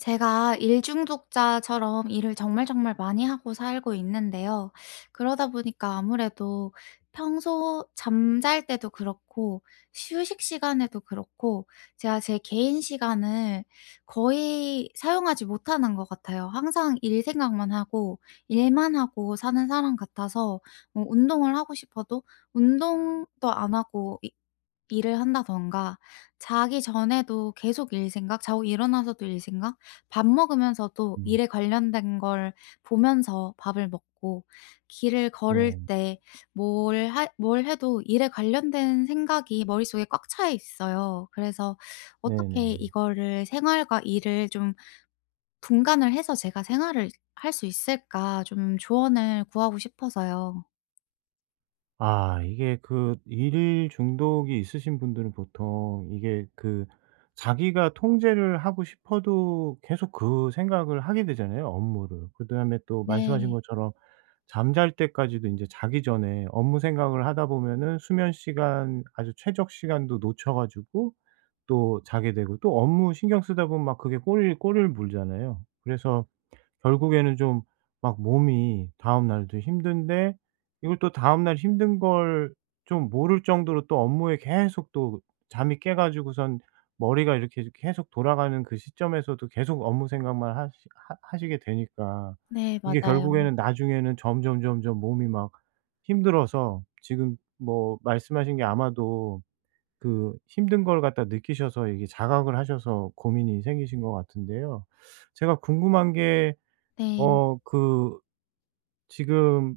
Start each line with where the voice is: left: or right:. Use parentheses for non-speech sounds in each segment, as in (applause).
left: 제가 일중독자처럼 일을 정말 정말 많이 하고 살고 있는데요. 그러다 보니까 아무래도 평소 잠잘 때도 그렇고 휴식 시간에도 그렇고 제가 제 개인 시간을 거의 사용하지 못하는 것 같아요. 항상 일 생각만 하고 일만 하고 사는 사람 같아서 뭐 운동을 하고 싶어도 운동도 안 하고 일을 한다던가 자기 전에도 계속 일 생각, 자고 일어나서도 일 생각 밥 먹으면서도
right: 음.
left: 일에 관련된 걸 보면서 밥을 먹고 길을 걸을
right: 네.
left: 때 뭘 해도 일에 관련된 생각이 머릿속에 꽉 차 있어요. 그래서
right: 네네.
left: 어떻게 이거를 생활과 일을 좀 분간을 해서 제가 생활을 할 수 있을까 좀 조언을 구하고 싶어서요.
right: 아, 이게 그 일 중독이 있으신 분들은 보통 이게 그, 자기가 통제를 하고 싶어도 계속 그 생각을 하게 되잖아요, 업무를. 그다음에 또 말씀하신
left: 네.
right: 것처럼 잠잘 때까지도 인제 자기 전에 업무 생각을 하다 보면은 수면 시간 아주 최적 시간도 놓쳐 가지고 또 자게 되고, 또 업무 신경 쓰다 보면 막 그게 꼬리 꼬리를 물잖아요. 그래서 결국에는 좀 막 몸이 다음 날도 힘든데, 이걸 또 다음 날 힘든 걸 좀 모를 정도로 또 업무에 계속, 또 잠이 깨 가지고선 머리가 이렇게 계속 돌아가는 그 시점에서도 계속 업무 생각만 하시게 되니까
left: 네
right: 이게. 네.
left: 맞아요.
right: 결국에는 나중에는 점점점점 몸이 막 힘들어서, 지금 뭐 말씀하신 게 아마도 그 힘든 걸 갖다 느끼셔서 이게 자각을 하셔서 고민이 생기신 것 같은데요. 제가 궁금한 게,
left: 네.
right: 그 지금,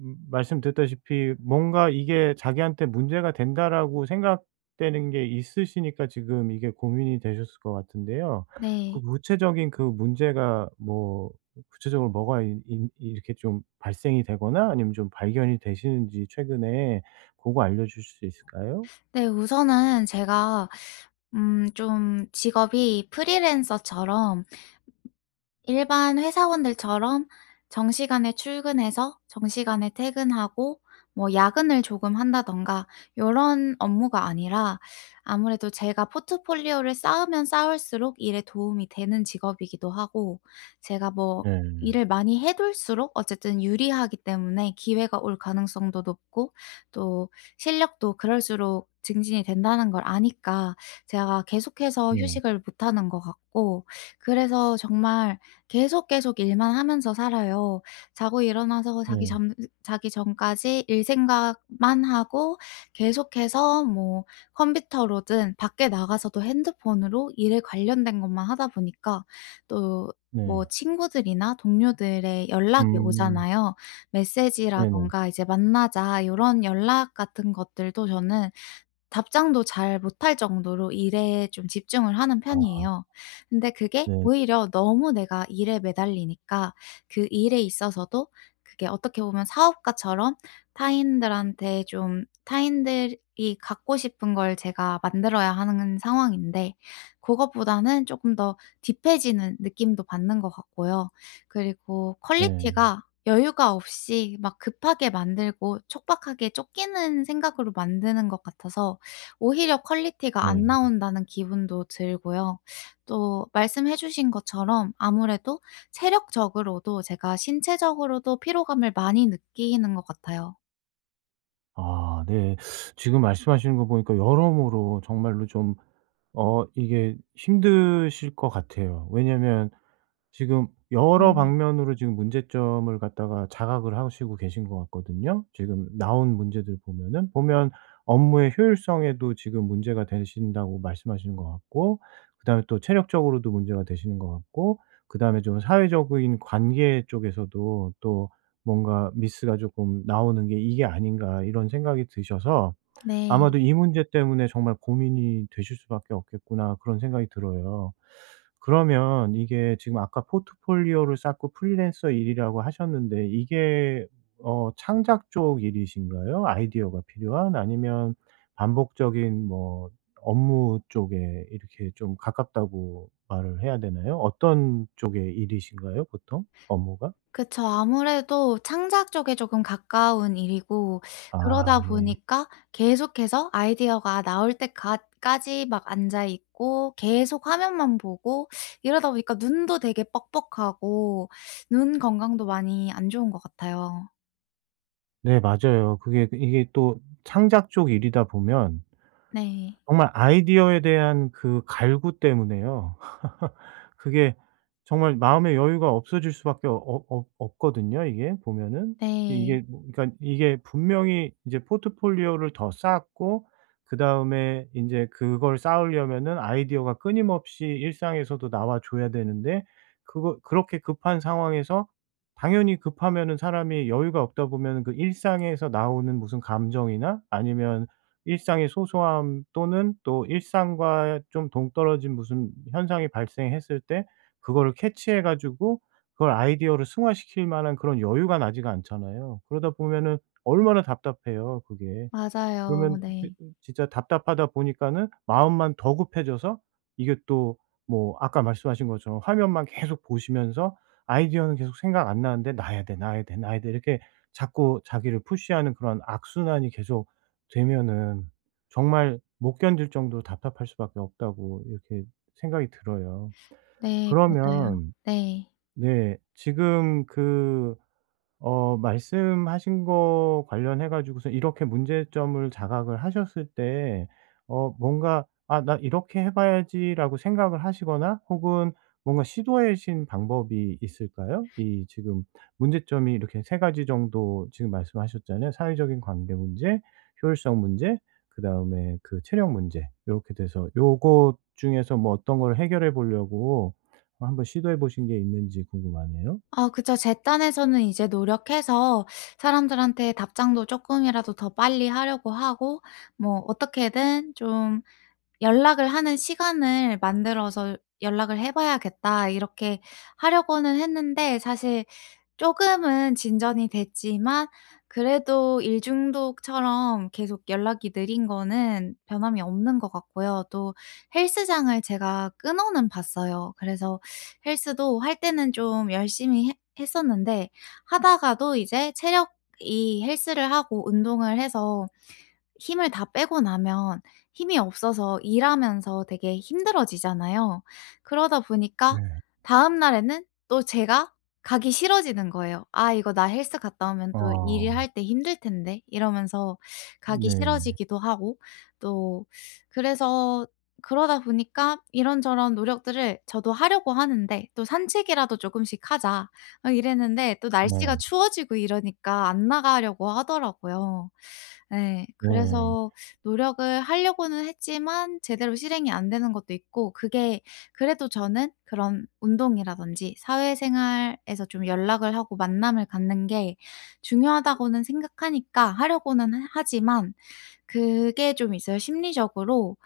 right: 말씀드렸다시피 뭔가 이게 '자기한테 문제가 된다.'라고 생각되는 게 있으시니까 지금 이게 고민이 되셨을 것 같은데요. 그
left: 네.
right: 구체적인 그 문제가 뭐, 구체적으로 뭐가 이 이렇게 좀 발생이 되거나 아니면 좀 발견이 되시는지, 최근에 그거 알려 주실 수 있을까요?
left: 네 우선은 제가 좀 직업이 프리랜서처럼 일반 회사원들처럼 정시간에 출근해서 정시간에 퇴근하고 뭐 야근을 조금 한다던가 요런 업무가 아니라 아무래도 제가 포트폴리오를 쌓으면 쌓을수록 일에 도움이 되는 직업이기도 하고 제가 뭐
right: 네.
left: 일을 많이 해 둘수록 어쨌든 유리하기 때문에 기회가 올 가능성도 높고 또 실력도 그럴수록 증진이 된다는 걸 아니까 제가 계속해서
right: 네.
left: 휴식을 못 하는 것 같고 그래서 정말 계속 계속 일만 하면서 살아요. 자고 일어나서
right: 네.
left: 자기 전까지 일 생각만 하고 계속해서 뭐 컴퓨터로든 밖에 나가서도 핸드폰으로 일에 관련된 것만 하다 보니까 또 뭐
right: 네.
left: 친구들이나 동료들의 연락이
right: 음.
left: 오잖아요.
right: 네네.
left: 메시지라든가 이제 "만나자." 이런 연락 같은 것들도 저는 답장도 잘 못할 정도로 일에 좀 집중을 하는
right: 아
left: 편이에요. 근데 그게
right: 네.
left: 오히려 너무 내가 일에 매달리니까 그 일에 있어서도 그게 어떻게 보면 사업가처럼 타인들한테 좀 타인들이 갖고 싶은 걸 제가 만들어야 하는 상황인데 그것보다는 조금 더 딥해지는 느낌도 받는 것 같고요. 그리고
right: 네.
left: 퀄리티가 여유가 없이 막 급하게 만들고 촉박하게 쫓기는 생각으로 만드는 것 같아서 오히려 퀄리티가 안
right: 네.
left: 나온다는 기분도 들고요. 또 말씀해 주신 것처럼 아무래도 체력적으로도 제가 신체적으로도 피로감을 많이 느끼는 것 같아요.
right: 아 네. 지금 말씀하시는 거 보니까 여러모로 정말로 좀 이게 힘드실 것 같아요. 왜냐면 지금 여러
left: 음.
right: 방면으로 지금 문제점을 갖다가 자각을 하시고 계신 것 같거든요, 지금 나온 문제들 보면. 업무의 효율성에도 지금 문제가 되신다고 말씀하시는 것 같고, 그다음에 또 체력적으로도 문제가 되시는 것 같고, 그다음에 좀 사회적인 관계 쪽에서도 또 뭔가 미스가 조금 나오는 게 '이게 아닌가.' 이런 생각이 드셔서,
left: 네.
right: 아마도 '이 문제 때문에 정말 고민이 되실 수밖에 없겠구나.' 그런 생각이 들어요. 그러면 이게 지금 아까 포트폴리오를 쌓고 프리랜서 일이라고 하셨는데, 이게 창작 쪽 일이신가요? 아이디어가 필요한? 아니면 반복적인 뭐 업무 쪽에 이렇게 좀 가깝다고 말을 해야 되나요? 어떤 쪽의 일이신가요, 보통 업무가?
left: 그쵸. 아무래도 창작 쪽에 조금 가까운 일이고 그러다
right: 아 네.
left: 보니까 계속해서 아이디어가 나올 때 까지 막 앉아 있고 계속 화면만 보고 이러다 보니까 눈도 되게 뻑뻑하고 눈 건강도 많이 안 좋은 것 같아요.
right: 네, 맞아요. 그게 이게 또 창작 쪽 일이다 보면,
left: 네.
right: 정말 아이디어에 대한 그 갈구 때문에요. (laughs) 그게 정말 마음의 여유가 없어질 수밖에, 어 없 없거든요 이게 보면은.
left: 네.
right: 이게 뭐 그러니까 이게 분명히 이제 포트폴리오를 더 쌓고, 그다음에 이제 그걸 쌓으려면은 아이디어가 끊임없이 일상에서도 나와 줘야 되는데, 그거 그렇게 급한 상황에서, 당연히 급하면은 사람이 여유가 없다 보면은 그 일상에서 나오는 무슨 감정이나, 아니면 일상의 소소함, 또는 또 일상과 좀 동떨어진 무슨 현상이 발생했을 때 그거를 캐치해 가지고 그걸 아이디어로 승화시킬 만한 그런 여유가 나지가 않잖아요. 그러다 보면은 얼마나 답답해요, 그게.
left: 맞아요.
right: 그러면
left: 네.
right: 진짜 답답하다 보니까는 마음만 더 급해져서, 이게 또 뭐 아까 말씀하신 것처럼 화면만 계속 보시면서 아이디어는 계속 생각 안 나는데 '나야 돼, 나야 돼, 나야 돼.' 이렇게 자꾸 자기를 푸시하는 그런 악순환이 계속 되면은, 정말 못 견딜 정도로 답답할 수밖에 없다고 이렇게 생각이 들어요.
left: 네. 맞아요.
right: 그러면,
left: 네.
right: 네, 지금 그 말씀하신 거 관련해 가지고서, 이렇게 문제점을 자각을 하셨을 때 뭔가 '아 나 이렇게 해 봐야지.'라고 생각을 하시거나 혹은 뭔가 시도하신 방법이 있을까요? 이 지금 문제점이 이렇게 세 가지 정도 지금 말씀하셨잖아요. 사회적인 관계 문제, 효율성 문제, 그다음에 그 체력 문제, 이렇게 돼서 요것 중에서 뭐 어떤 걸 해결해 보려고 한번 시도해 보신 게 있는지 궁금하네요.
left: 아 그쵸. 제 딴에서는 이제 노력해서 사람들한테 답장도 쪼끔이라도 더 빨리 하려고 하고 뭐 어떻게든 좀 '연락을 하는 시간을 만들어서 연락을 해 봐야겠다.' 이렇게 하려고는 했는데 사실 조금은 진전이 됐지만 그래도 일 중독처럼 계속 연락이 느린 거는 변함이 없는 것 같고요. 또 헬스장을 제가 끊어는 봤어요. 그래서 헬스도 할 때는 좀 열심히 했었는데 하다가도 이제 체력이 헬스를 하고 운동을 해서 힘을 다 빼고 나면 힘이 없어서 일하면서 되게 힘들어지잖아요. 그러다 보니까
right: 네.
left: 다음 날에는 또 제가 가기 싫어지는 거예요. '아 이거 나 헬스 갔다 오면 또
right: 어,
left: 일할 때 힘들 텐데.' 이러면서 가기
right: 네.
left: 싫어지기도 하고 또 그래서 그러다 보니까 이런저런 노력들을 저도 하려고 하는데 또 '산책이라도 조금씩 하자.' 이랬는데 또 날씨가
right: 네.
left: 추워지고 이러니까 안 나가려고 하더라고요. 예.
right: 네.
left: 그래서 노력을 하려고는 했지만 제대로 실행이 안 되는 것도 있고 그게 그래도 저는 그런 운동이라든지 사회생활에서 좀 연락을 하고 만남을 갖는 게 중요하다고는 생각하니까 하려고는 하 하지만 그게 좀 있어요. 심리적으로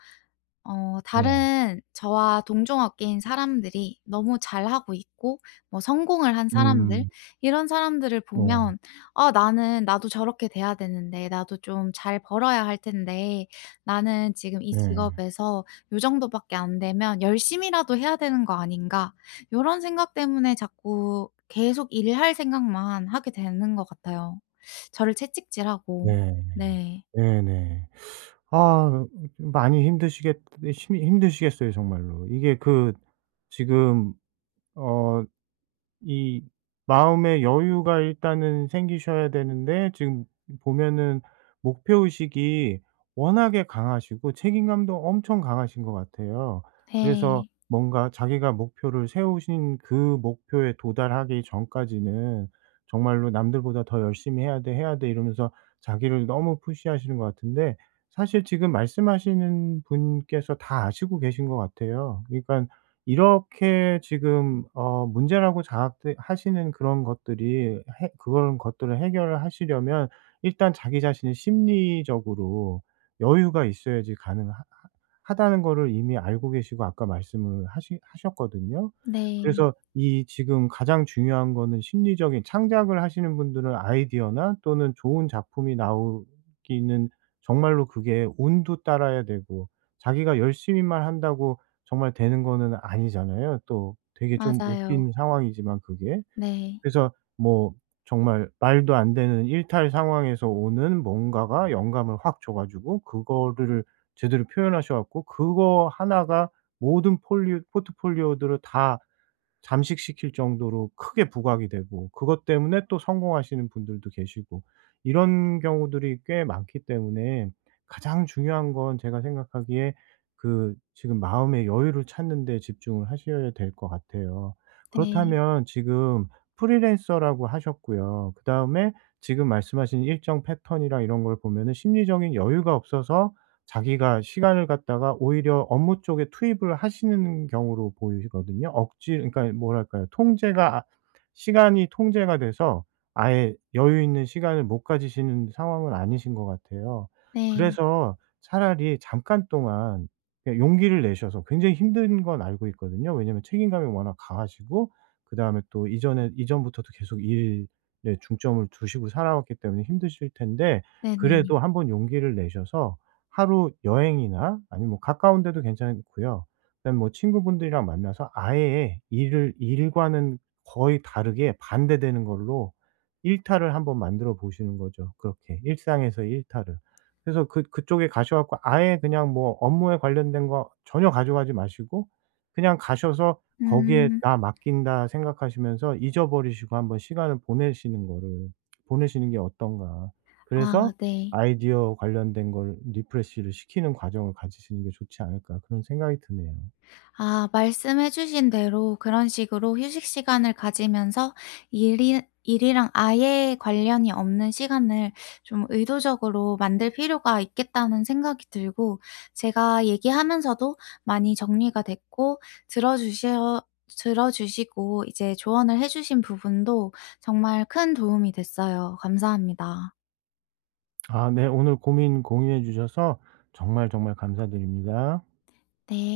right: 네.
left: 다른 저와 동종업계인 사람들이 너무 잘하고 있고 뭐 성공을 한 사람들
right: 음.
left: 이런 사람들을
right: 네.
left: 보면 '아 나는 나도 저렇게 돼야 되는데 나도 좀 잘 벌어야 할 텐데 나는 지금 이
right: 네.
left: 직업에서 요 정도밖에 안 되면 열심히라도 해야 되는 거 아닌가.' 이런 생각 때문에 자꾸 계속 일할 생각만 하게 되는 것 같아요. 저를 채찍질하고.
right: 네.
left: 네.
right: 네네. 아, 많이 힘드시겠어요 정말로. 이게 그 지금 어 이 마음의 여유가 일단은 생기셔야 되는데, 지금 보면은 목표 의식이 워낙에 강하시고 책임감도 엄청 강하신 것 같아요. 그래서
left: 네.
right: 뭔가 자기가 목표를 세우신 그 목표에 도달하기 전까지는 정말로 '남들보다 더 열심히 해야 돼, 해야 돼.' 이러면서 자기를 너무 푸시하시는 것 같은데, 사실 지금 말씀하시는 분께서 다 아시고 계신 것 같아요. 그러니까 이렇게 지금 문제라고 자각 하시는 그런 것들이 해 그런 것들을 해결을 하시려면 일단 자기 자신이 심리적으로 여유가 있어야지 가능하 하 하다는 거를 이미 알고 계시고 아까 말씀을 하시 하셨거든요.
left: 네.
right: 그래서 이 지금 가장 중요한 거는 심리적인, 창작을 하시는 분들은 아이디어나 또는 좋은 작품이 나오기는 정말로 그게 운도 따라야 되고 자기가 열심히만 한다고 정말 되는 거는 아니잖아요. 또 되게 좀
left: 맞아요.
right: 웃긴 상황이지만 그게.
left: 네.
right: 그래서 뭐 정말 말도 안 되는 일탈 상황에서 오는 뭔가가 영감을 확 줘 가지고 그거를 제대로 표현하셔 갖고 그거 하나가 모든 폴리오 포트폴리오들을 다 잠식시킬 정도로 크게 부각이 되고 그것 때문에 또 성공하시는 분들도 계시고 이런 경우들이 꽤 많기 때문에, 가장 중요한 건 제가 생각하기에 그 지금 마음의 여유를 찾는 데 집중을 하셔야 될 것 같아요.
left: 네.
right: 그렇다면 지금 프리랜서라고 하셨고요. 그다음에 지금 말씀하신 일정 패턴이랑 이런 걸 보면은 심리적인 여유가 없어서 자기가 시간을 갖다가 오히려 업무 쪽에 투입을 하시는 경우로 보이거든요. 억지, 그러니까 뭐랄까요. 시간이 통제가 돼서 아예 여유 있는 시간을 못 가지시는 상황은 아니신 것 같아요.
left: 네.
right: 그래서 차라리 잠깐 동안 그냥 용기를 내셔서. 굉장히 힘든 건 알고 있거든요. 왜냐하면 책임감이 워낙 강하시고 그다음에 또 이전에 이전부터도 계속 일에 중점을 두시고 살아왔기 때문에 힘드실 텐데,
left: 네네.
right: 그래도 한번 용기를 내셔서 하루 여행이나 아니면 뭐 가까운 데도 괜찮고요. 그다음에 뭐 친구분들이랑 만나서 아예 일을 일과는 거의 다르게 반대되는 걸로 일탈을 한번 만들어 보시는 거죠. 그렇게 일상에서 일탈을. 그래서 그 그쪽에 가셔 갖고 아예 그냥 뭐 업무에 관련된 거 전혀 가져가지 마시고 그냥 가셔서 거기에
left: 음.
right: '나 맡긴다.' 생각하시면서 잊어버리시고 한번 시간을 보내시는 게 어떤가.
left: 아
right: 그래서
left: 네.
right: 아이디어 관련된 걸 리프레시를 시키는 과정을 가지시는 게 좋지 않을까 그런 생각이 드네요.
left: 아 말씀해 주신 대로 그런 식으로 휴식 시간을 가지면서 일이 일이랑 아예 관련이 없는 시간을 좀 의도적으로 만들 필요가 있겠다는 생각이 들고 제가 얘기하면서도 많이 정리가 됐고 들어 주셔 들어 주시고 이제 조언을 해 주신 부분도 정말 큰 도움이 됐어요. 감사합니다.
right: 아 네. 오늘 고민 공유해 주셔서 정말 정말 감사드립니다.
left: 네.